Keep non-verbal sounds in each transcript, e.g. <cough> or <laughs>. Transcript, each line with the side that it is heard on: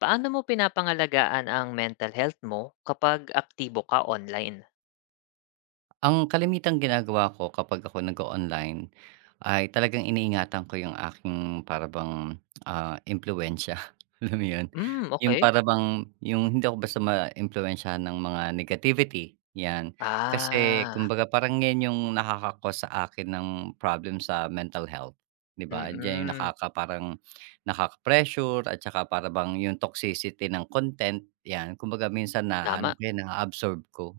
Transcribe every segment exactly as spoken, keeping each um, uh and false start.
left: Paano mo pinapangalagaan ang mental health mo kapag aktibo ka online?
right: Ang kalimitang ginagawa ko kapag ako nag online ay talagang iniingatan ko yung aking para bang, ah, impluwensiya, <laughs> alam mo yun?
left: Hmm,
right: Yung
left: okey.
right: para bang yung hindi ako basta maimpluwensyahan ng mga negativity, 'yan. Kasi
left: Ah,
right: kumbaga parang 'yan yung nakaka-cause sa akin ng problem sa mental health, 'di ba? Diyan yung
left: mm,
right: nakaka parang nakaka-pressure at saka para bang yung toxicity ng content, 'yan. Kumbaga minsan
left: tama,
right: naano ko 'yan, na absorb ko.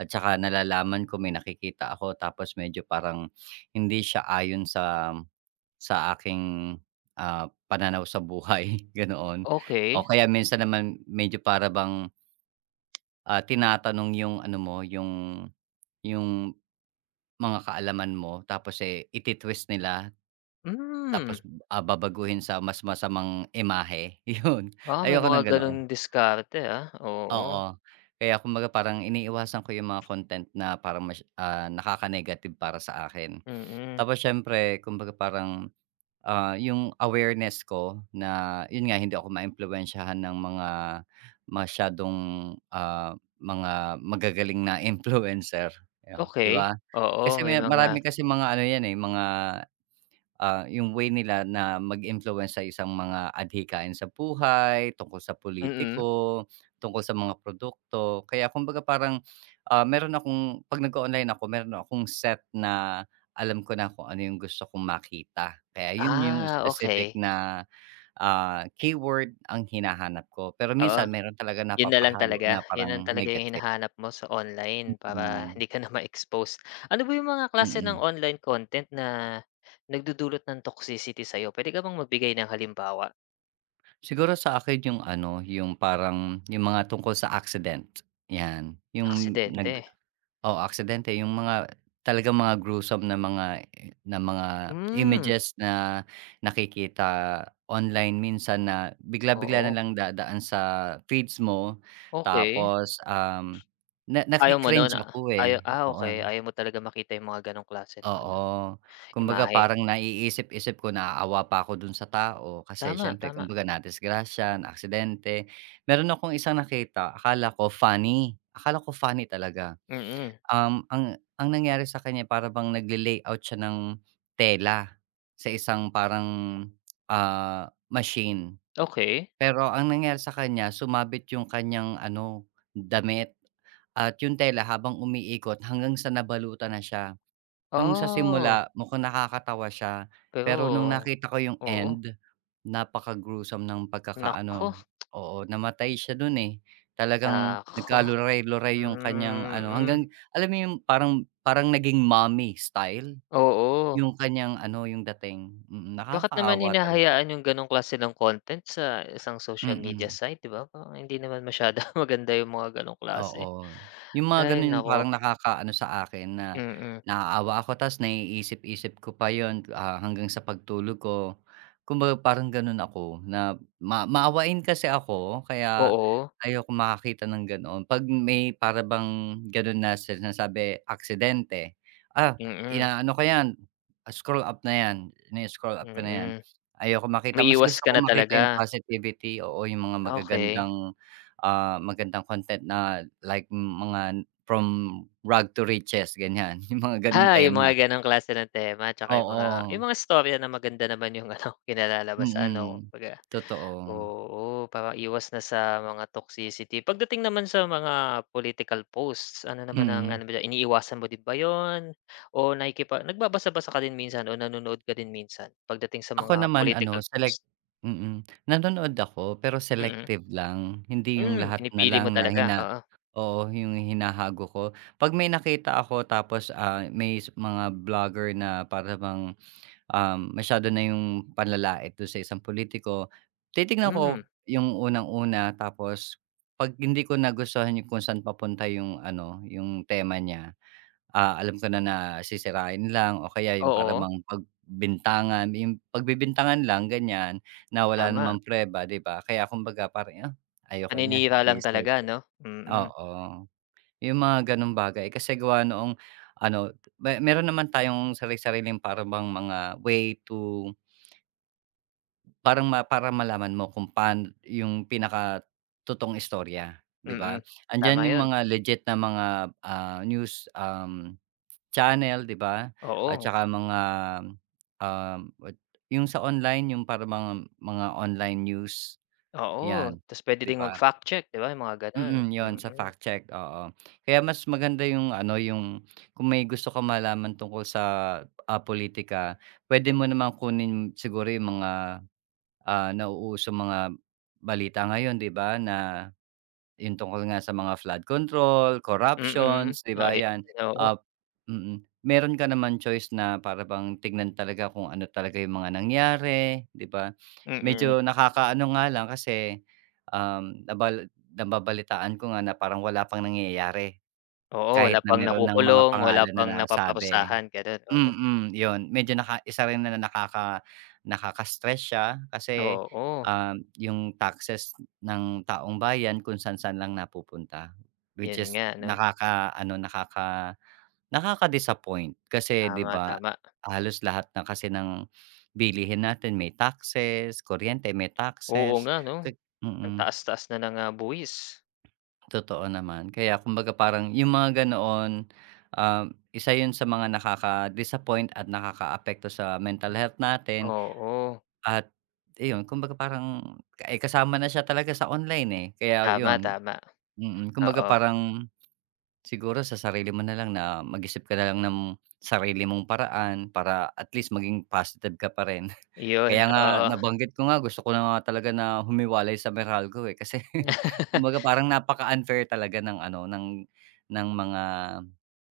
right: At saka nalalaman ko may nakikita ako tapos medyo parang hindi siya ayon sa sa aking, ah, pananaw sa buhay, <laughs> ganoon. O
left: okey.
right: kaya minsan naman medyo para bang, ah, tinatanong yung ano mo, yung yung mga kaalaman mo tapos, eh, ititwist nila
left: Hmm,
right: tapos, ah, babaguhin sa mas masamang imahe, <laughs> yun.
left: ah, may
right: Ayoko
left: mga
right: ng
left: gano'ng
right: ganoon,
left: diskarte, ah, oo,
right: oo. Kaya kumbaga parang iniiwasan ko yung mga content na parang mas ah, nakaka-negative para sa akin.
left: mm,
right: Tapos siyempre kumbaga parang, ah, yung awareness ko na yun nga hindi ako maimpluwensyahan ng mga masyadong, ah, mga magagaling na <laughs> influencer, yun, 'di
left: okey.
right: ba?
left: Oo,
right: Kasi
left: may
right: may
left: mga,
right: marami kasi mga ano yan, eh, mga ah, yung way nila na mag-influence sa isang mga adhikain sa buhay, tungkol sa
left: mm.
right: politiko, tungkol sa mga produkto. Kaya kumbaga parang, ah, meron akong 'pag nag-o-online ako, meron akong set na alam ko na kung ano yung gusto kong makita. Kaya yun yung
left: Ah,
right: specific
left: okey,
right: na, ah, keyword ang hinahanap ko. Pero
left: oo.
right: minsan meron talaga
left: Yun na lang
right: napapahalo
left: talaga,
right: na
left: yun lang
right: parang
left: talaga yung
right: negative.
left: hinahanap mo sa online para <laughs>
right: Mm,
left: hindi ka na ma-expose. Ano ba yung mga klase ng
right: mm.
left: online content na nagdudulot ng toxicity sa'yo? Pwede ka bang magbigay ng halimbawa?
right: Siguro sa akin yung ano, yung parang yung mga tungkol sa accident, 'yan. Yung
left: Aksidente?
right: nag oo, aksidente, yung mga talaga mga gruesome na mga na mga
left: Hmm,
right: images na nakikita online minsan na bigla-bigla na
left: oo,
right: lang dadaan sa feeds mo
left: okey.
right: tapos, um, na naki
left: Ayaw mo nun? Ah,
right: ako,
left: ayaw,
right: eh,
left: ah,
right: oo.
left: okey, ayaw mo talaga makita yung mga ganong klase ng ano,
right: Oo, kumbaga
left: imahe.
right: parang naiisip-isip ko, naaawa pa ako dun sa tao kasi
left: Tama,
right: siyempre
left: tama,
right: kumbaga nadisgrasya, naaksidente. Meron akong isang nakita akala ko funny, akala ko funny talaga.
left: mm,
right: Um, ang ang nangyari sa kanya para bang nagle-layout siya ng tela sa isang parang, ah, machine.
left: okey.
right: Pero ang nangyari sa kanya sumabit yung kanyang ano, damit at yung tela habang umiikot hanggang sa nabalutan na siya. Nung sa
left: Oh,
right: simula mukhang nakakatawa siya, pero nung
left: pero
right: nakita ko yung
left: oo,
right: end, napaka-gruesome ng pagkakaano
left: naku,
right: oo, namatay siya dun, eh. Talagang
left: naku,
right: nagkaluray-luray yung kanyang ano
left: mm,
right: hanggang alam mo yung parang parang naging mommy style
left: oo.
right: yung kanyang ano, yung dating. Mm,
left: Bakit naman
right: nakakaawa talaga,
left: hinahayaan yung ganong klase ng content sa isang social media
right: mm.
left: site, 'di ba? Parang hindi naman masyado <laughs> maganda yung mga ganong klase.
right: Oo, yung mga
left: Ay
right: gano'n yung
left: naku,
right: parang nakakaano sa akin na
left: mm.
right: naaawa ako ta's naiisip-isip ko pa yun, ah, hanggang sa pagtulog ko. Kumbaga parang gano'n ako na ma maawain kasi ako kaya
left: Oo,
right: ayokong makakita ng ganoon. 'Pag may para bang gano'n na sinasabi aksidente, ah,
left: mm,
right: inaano ko 'yan, ah, scroll up na 'yan, ini-scroll up ko na 'yan.
left: mm.
right: Ayokong makita mas
left: Umiiwas
right: gusto
left: ka
right: ko
left: na
right: makita
left: talaga,
right: yung positivity, oo, yung mga
left: okay. <laughs>
right: magagandang ah, magandang content na like mga from rag to riches ganyan, <laughs> yung mga ganong
left: Ah, yung mga
right: tema.
left: ganong klase ng tema 'tsaka yung mga
right: Oo,
left: yung mga istorya na maganda naman yung <laughs> ano, kinalalabasan ano
right: mm.
left: kumbaga.
right: Totoo,
left: Oo, para iwas na sa mga toxicity. Pagdating naman sa mga political posts, ano naman ang ano
right: mm.
left: mo iniiwasan mo din ba yon? O nakikipa nagbabasa-basa ka din minsan o nanonood ka din minsan pagdating sa
right: Ako
left: mga
right: naman
left: political
right: ano select
left: post?
right: mm, nanonood ako pero
left: Mm.
right: selective lang, hindi yung
left: Hmm,
right: lahat na
left: pinipili mo
right: lang na
left: talaga,
right: hina
left: oo.
right: oo, yung hinahago ko. 'Pag may nakita ako tapos, ah, may s- mga vlogger na para bang um, masyado na yung panlalait dun sa isang politiko. Titignan
left: Hmm,
right: ko yung unang-una tapos 'pag hindi ko nagustuhan yung kung saan papunta yung ano, yung tema niya, ah, alam ko na na sisirain lang o kaya yung parang
left: oo,
right: bang pagbintangan, yung pagbibintangan lang ganyan na wala
left: tama.
right: namang preba, 'di ba? Kaya kumbaga parang, "Ah, ayoko niyan."
left: Paninira lang
right: I-swipe
left: talaga
right: ko
left: 'no? Mm,
right: oo, yung mga gano'ng bagay kasi gawa noong ano, may meron naman tayong sarili sariling parang bang mga way to parang ma para malaman mo kung paan yung pinaka pinakatotoong istorya, 'di
left: mm.
right: ba? Andiyan
left: Tama
right: yung
left: 'yun,
right: mga legit na mga, ah, news, um, channel, 'di ba? At
left: oo,
right: saka mga, um, what yung sa online, yung para mga mga online news,
left: oo.
right: 'yan,
left: Ta's puwede
right: 'di
left: ding
right: ba?
left: mag-fact check 'di ba, yung mga gano'n.
right: Mm, yon sa
left: Mm,
right: fact check, oo. Kaya mas maganda yung ano, yung kung may gusto ka malaman tungkol sa, ah, pulitika, puwede mo namang kunin siguro yung mga, ah, nauusong mga balita ngayon, 'di ba, na yung tungkol nga sa mga flood control,
left: mm.
right: corruptions, 'di ba,
left: Ay,
right: 'yan.
left: oo,
right: Ah, mm, meron ka naman choice na para bang tignan talaga kung ano talaga yung mga nangyari, 'di ba.
left: mm.
right: Medyo nakakaano nga lang kasi, um, nababalitaan ko nga na parang wala pang nangyayari,
left: Oo, wala
right: kahit na
left: pang
right: meron ng mga
left: nakukulong, wala
right: pangalan na
left: pang
right: nasabi.
left: napaparusahan, gano'n, oo.
right: Mm, yun medyo naka isa rin na nakaka nakaka-stress siya kasi,
left: Oo,
right: um, yung taxes ng taong bayan kung saan-saan lang napupunta, which
left: 'yun
right: is
left: nga 'no,
right: nakaka ano nakaka nakaka-disappoint kasi 'di
left: tama,
right: ba,
left: tama.
right: halos lahat na kasi ng bilihin natin may taxes, kuryente may
left: Oo
right: taxes,
left: nga 'no,
right: ka
left: ang
right: mm.
left: taas-taas na ng, ah, buwis.
right: Totoo naman. Kaya kumbaga parang yung mga ganoon, um, isa yun sa mga nakaka-disappoint at nakaka-affect nakakaapekto sa mental health natin
left: Oo,
right: at iyon kumbaga parang, eh, kasama na siya talaga sa online, eh. Kaya
left: tama,
right: yun,
left: tama,
right: mm, kumbaga
left: oo,
right: parang siguro sa sarili mo na lang na mag-isip ka na lang ng sarili mong paraan para at least maging positive ka pa rin.
left: 'yun.
right: Kaya nga nabanggit ko nga gusto ko na nga talaga na humiwalay sa Meralco, eh, kasi <laughs>
left: <laughs> Oo.
right: kumbaga parang napaka-unfair talaga ng ano, ng ng mga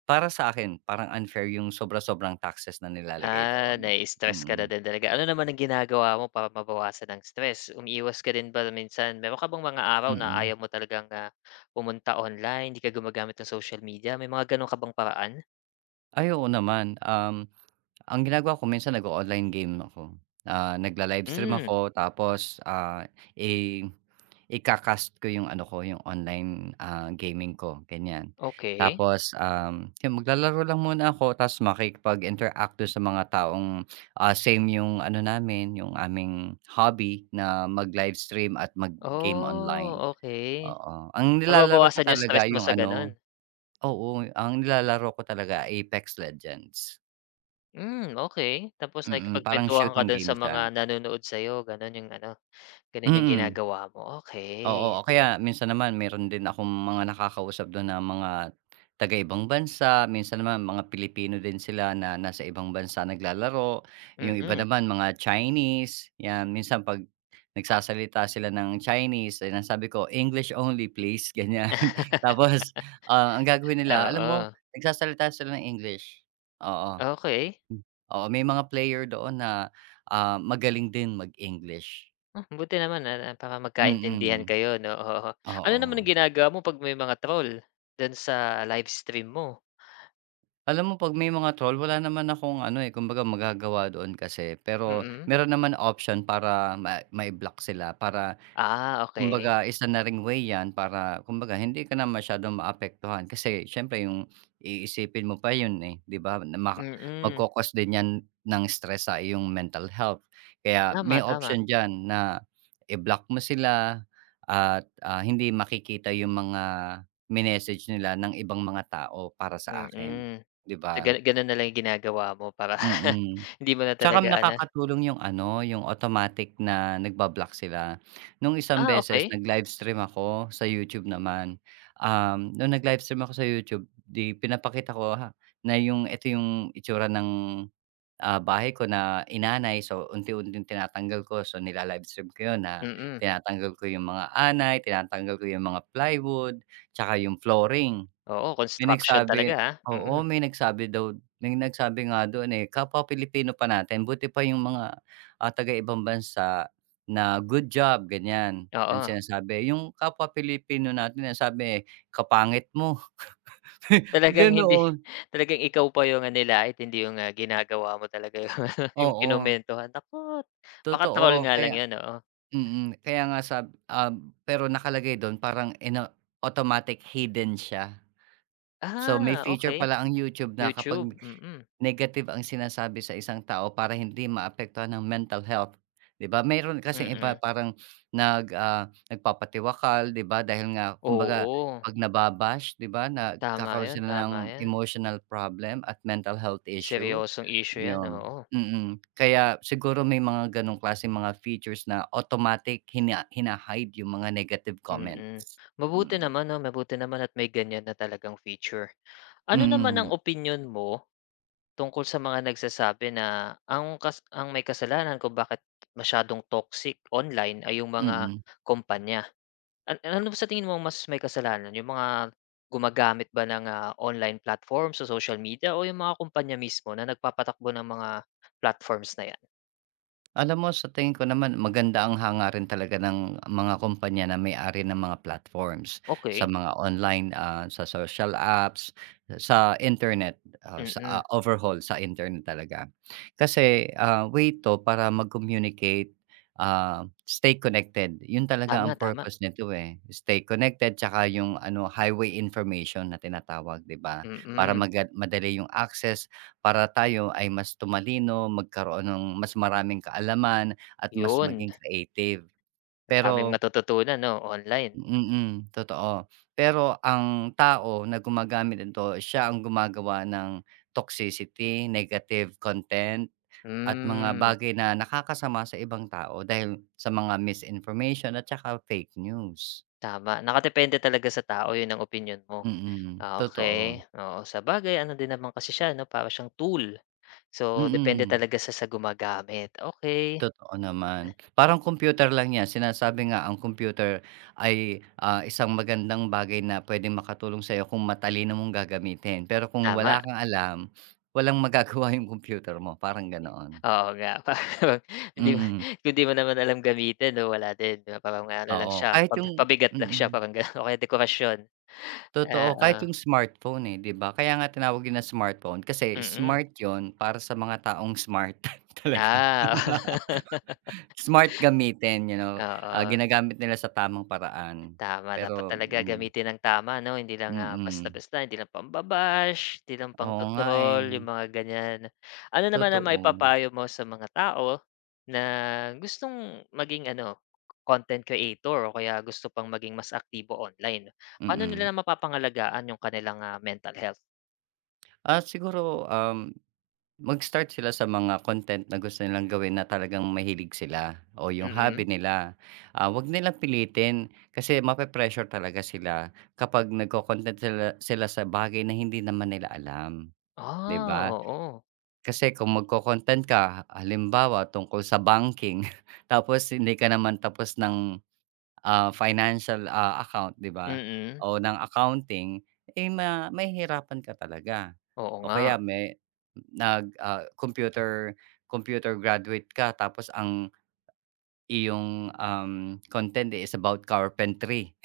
right: para sa akin parang unfair yung sobra-sobrang taxes na nilalagay
left: Ah,
right: doon.
left: nai-stress ka na
right: Mm,
left: din talaga. Ano naman ang ginagawa mo para mabawasan ang stress? Umiiwas ka din ba minsan meron ka bang mga araw na
right: mm.
left: ayaw mo talagang, ah, pumunta online, hindi ka gumagamit ng social media, may mga gano'n ka bang paraan?
right: Ay, oo naman. Um, ang ginagawa ko minsan nag-o-online game ako. Ah, nagla-livestream
left: Hmm,
right: ako tapos, ah, eh ika-cast ko yung ano ko, yung online, ah, gaming ko, ganyan.
left: okey.
right: Tapos, um, yun maglalaro lang muna ako tapos makikipag-interact dun sa mga taong, ah, same yung ano namin, yung aming hobby na mag-livestream at mag-game
left: Oh,
right: online,
left: okey.
right: oo. Ang nilalaro ko
left: Nababawasan yung stress
right: talaga
left: mo
right: yung
left: sa gano'n?
right: ano oo, ang nilalaro ko talaga Apex Legends.
left: Hmm, okey. Tapos
right: Mm, parang
left: nakikipagkuwentuhan ka
right: shooting
left: do'n
right: game
left: sa
right: siya,
left: mga nanonood sa'yo, gano'n yung ano, gano'n yung
right: mm.
left: ginagawa mo, okey.
right: Oo, o kaya minsan naman meron din akong mga nakakausap dun na mga taga-ibang bansa, minsan naman mga Pilipino din sila na nasa ibang bansa naglalaro, yung iba
left: Mm.
right: naman mga Chinese, 'yan. Minsan 'pag nagsasalita sila ng Chinese, ayan sabi ko, "English only please," <laughs> ganyan.
left: <laughs>
right: Tapos, ah, ang gagawin nila alam
left: Oo,
right: mo nagsasalita sila ng English, oo.
left: okey.
right: Hmm, oo, may mga player doon na, ah, magaling din mag-English.
left: Hmm, buti naman na para magkaintindihan
right: Mm,
left: kayo 'no, <laughs> oo. Ano naman
right: oo.
left: yung ginagawa mo 'pag may mga troll do'n sa livestream mo?
right: Alam mo 'pag may mga troll wala naman akong ano, eh, kumbaga magagawa doon kasi. Pero
left: Mm.
right: meron naman option para ma mai-block sila para
left: Ah, okey.
right: kumbaga isa na ring way 'yan para kumbaga hindi ka na masyadong maapektuhan. Kasi siyempre yung iisipin mo pa yun, eh, 'di ba, na maka
left: Mm.
right: magko din 'yan ng stress sa iyong mental health. Kaya
left: Tama,
right: may
left: tama.
right: option diyan na i-block mo sila at, ah, hindi makikita yung mga minessage nila ng ibang mga tao para sa akin.
left: Mm.
right: 'Di
left: So,
right: ba?
left: ganu gano'n na lang yung ginagawa mo para <laughs>
right: Mm.
left: hindi mo na
right: Tsaka
left: talaga ano,
right: nakakatulong yung ano, yung automatic na nagba-block sila. Nung isang
left: ah,
right: beses
left: okay,
right: nag-livestream ako sa YouTube naman, um, nung nag-livestream ako sa YouTube 'di pinapakita ko ha na yung ito yung itsura ng, ah, bahay ko na inanay. So, unti-unting tinatanggal ko. So, nila-livestream ko yun na
left: mm.
right: tinatanggal ko yung mga anay, tinatanggal ko yung mga plywood, tsaka yung flooring.
left: Oo,
right: May
left: construction
right: nagsabi
left: talaga, ah,
right: oo,
left: mm,
right: may nagsabi daw may nagsabi nga doon, eh, kapwa Pilipino pa natin buti pa yung mga, ah, taga-ibang bansa na good job ganyan ang
left: oo.
right: sinasabi. Yung kapwa Pilipino natin sinasabi, sabi "Kapangit mo," <laughs>
left: Talagang hindi, <laughs>
right: ganoon.
left: talagang ikaw pa yung, ah, nilait hindi yung, ah, ginagawa mo talaga yung <laughs> ano, yung
right: Oo,
left: kinomentuhan. Naku, baka troll
right: totoo
left: nga lang
right: kaya
left: 'yun, oo.
right: mm, kaya nga sab um, pero nakalagay do'n parang ino automatic hidden siya. So, may
left: Ah,
right: feature
left: okay.
right: pala ang YouTube na kapag
left: YouTube, mm,
right: negative ang sinasabi sa isang tao para hindi maapektuhan ng mental health, 'di ba? Mayroon kasing iba
left: mm.
right: parang nag, ah, nagpapatiwakal, 'di ba? Dahil nga kumbaga
left: Oo,
right: 'pag nababash, 'di ba,
left: tama
right: nagkakaroon
left: yan,
right: sila
left: tama
right: ng
left: 'yan.
right: emotional problem at mental health issue,
left: Seryosong issue 'yan,
right: 'yun.
left: oo,
right: Mm, kaya siguro may mga gano'ng klase mga features na automatic hina hina-hide yung mga negative
left: mm.
right: comments.
left: Mabuti
right: Mm.
left: naman 'no, mabuti naman at may ganiyan na talagang feature. Ano naman
right: Mm,
left: ang opinyon mo tungkol sa mga nagsasabi na ang kas ang may kasalanan kung bakit masyadong toxic online ay yung mga
right: mm.
left: kumpanya? An ano ba sa tingin mo ang mas may kasalanan, yung mga gumagamit ba ng, ah, online platforms sa social media o yung mga kumpanya mismo na nagpapatakbo ng mga platforms na 'yan?
right: Alam mo sa tingin ko naman maganda ang hangarin talaga ng mga kumpanya na may-ari ng mga platforms sa
left: Okay,
right: mga online, ah, sa social apps, sa internet, ah, sa,
left: mm.
right: ah, overhaul sa internet talaga. Kasi, ah, way 'to para mag-communicate, ah, stay connected. 'Yun talaga
left: Tama,
right: ang
left: tama.
right: purpose nito, eh, stay connected tsaka yung ano highway information na tinatawag, 'di ba? Para
left: Mm,
right: maga madali yung access para tayo ay mas tumalino, magkaroon ng mas maraming kaalaman at mas
left: yun.
right: maging creative.
left: Ang daming
right: Pero
left: matututunan 'no, online.
right: mm, totoo. Pero ang tao na gumagamit nito, siya ang gumagawa ng toxicity, negative content at mga
left: Hmm,
right: bagay na nakakasama sa ibang tao dahil sa mga misinformation at saka fake news.
left: tama. Nakadepende talaga sa tao, yun ang opinyon mo.
right: Mm,
left: Ah, okey.
right: totoo.
left: Oo, sa bagay ano din naman kasi siya 'no, para siyang tool. So, depende
right: Mm.
left: talaga sa sa gumagamit. Okey,
right: Totoo naman. Parang computer lang 'yan. Sinasabi nga ang computer ay, ah, isang magandang bagay na puwedeng makatulong sa'yo kung matalino mong gagamitin. Pero kung
left: tama.
right: wala kang alam, walang magagawa yung computer mo, parang ganoon.
left: Oo nga, <laughs> parang hindi mo
right: Mm,
left: kung di mo naman alam gamitin 'no, wala din 'di ba, parang ano lang
right: oo.
left: siya,
right: Kahit yung
left: pabi pabigat lang siya
right: mm,
left: parang gano'n <laughs> o kaya dekorasyon.
right: totoo. Kahit
left: Oo,
right: yung smartphone, eh, 'di ba? Kaya nga tinawag yun na smartphone kasi
left: mm.
right: smart yun para sa mga taong smart <laughs> talaga.
left: Ah, <laughs>
right: <laughs> Smart gamitin, you know, ah,
left: oo.
right: ginagamit nila sa tamang paraan.
left: Tama, dapat
right: Pero
left: talaga
right: hmm,
left: gamitin ng tama 'no, hindi lang, ah,
right: mm.
left: basta-basta, hindi lang pamba hindi lang pang
right: Oo
left: to
right: nga,
left: yung
right: eh,
left: mga ganyan. Ano naman ang
right: totoo.
left: maipapayo mo sa mga tao na gustong maging ano, content creator o kaya gusto pang maging mas aktibo online? Paano
right: Mm.
left: nila mapapangalagaan yung kanilang, ah, mental health?
right: Ah, siguro, um, mag-start sila sa mga content na gusto nilang gawin na talagang mahilig sila o yung
left: Mm.
right: hobby nila. Ah, 'wag nilang pilitin kasi mape-pressure talaga sila kapag nagko-content sila sila sa bagay na hindi naman nila alam, 'di
left: Ah,
right: ba?
left: oo.
right: Kasi kung magko-content ka halimbawa tungkol sa banking <laughs> tapos hindi ka naman tapos ng ah, financial, ah, account 'di ba
left: Mm.
right: o ng accounting, eh, ma may mahihirapan ka talaga.
left: Oo
right: O
left: nga.
right: kaya may nag, ah, computer computer graduate ka tapos ang iyong, um, content, eh, is about carpentry.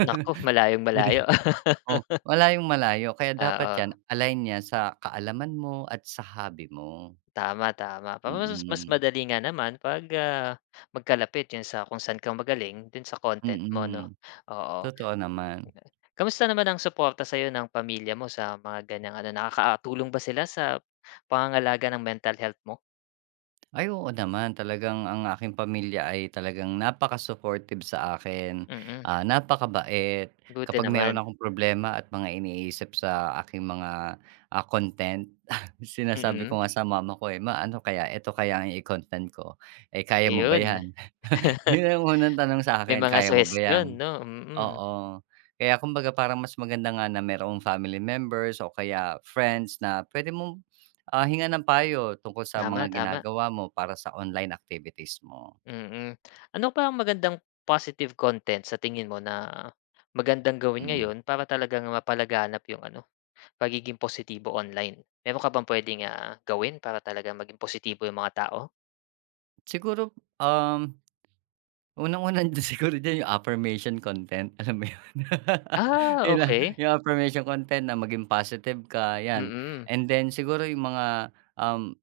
left: Naku,
right: hindi.
left: malayong-malayo.
right: 'Di
left: <laughs>
right: oh, malayong malayo kaya dapat
left: Oo.
right: 'yan align niya sa kaalaman mo at sa hobby mo.
left: Tama, tama. Pa
right: Mm,
left: mas mas
right: mm,
left: madali nga naman 'pag, ah, magkalapit 'yun sa kung saan ka magaling dun sa
right: Mm,
left: content mo
right: mm,
left: 'no, oo.
right: totoo naman.
left: Kamusta naman ang suporta sa'yo ng pamilya mo sa mga ganiyang ano, nakakatulong ba sila sa pangangalaga ng mental health mo?
right: Ay, oo naman. Talagang ang aking pamilya ay talagang napaka-supportive sa akin,
left: Mm, mm.
right: ah, napakabait.
left: Buti
right: Kapag meron
left: naman.
right: akong problema at mga iniisip sa aking mga, ah, content, <laughs>
left: Mm,
right: sinasabi
left: mm.
right: ko nga sa mama ko, eh, "Ma, ano kaya, eto kaya ang i-content ko, eh, kaya mo ba
left: Ayun.
right: 'yan?" <laughs>
left: <laughs>
right: 'Yun ang unang tanong
left: May
right: sa'kin,
left: mga
right: "Kaya mo ba
left: suhestiyon
right: 'yan?"
left: 'no, mm. Mm.
right: Oo. Kaya kumbaga parang mas maganda nga na merong family members o kaya friends na pwede mong, ah, hingan ng payo tungkol sa
left: Tama,
right: mga
left: tama,
right: ginagawa mo para sa online activities mo.
left: mm. Ano pa ang magandang positive content sa tingin mo na magandang gawin
right: Mm.
left: ngayon para talagang mapalaganap yung ano pagiging positibo online. Meron ka bang puwedeng, ah, gawin para talagang maging positibo yung mga tao?
right: Siguro, um, unang-una <laughs> diyan siguro diyan yung affirmation content, <laughs> alam mo yun? <laughs>
left: Ah,
right: Yun lang,
left: okey.
right: yung affirmation content na maging positive ka, 'yan.
left: Mm,
right: And then siguro yung mga, um,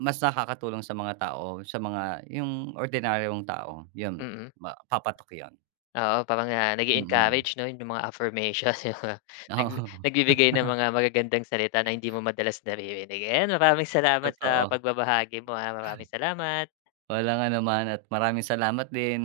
right: mas nakakatulong sa mga tao, sa mga yung ordinaryong tao, yun,
left: mm.
right: ma papatok yun.
left: Oo, parang, ah,
right: Mm.
left: nag-e-encourage 'no, yung mga affirmation, <laughs> yung mga
right: <laughs>
left: nag
right: Oo,
left: nagbibigay ng mga magagandang salita na hindi mo madalas naririnig. Ayan, maraming salamat sa
right: totoo.
left: pagbabahagi mo, ah. Maraming salamat.
right: Walang anuman at maraming salamat din.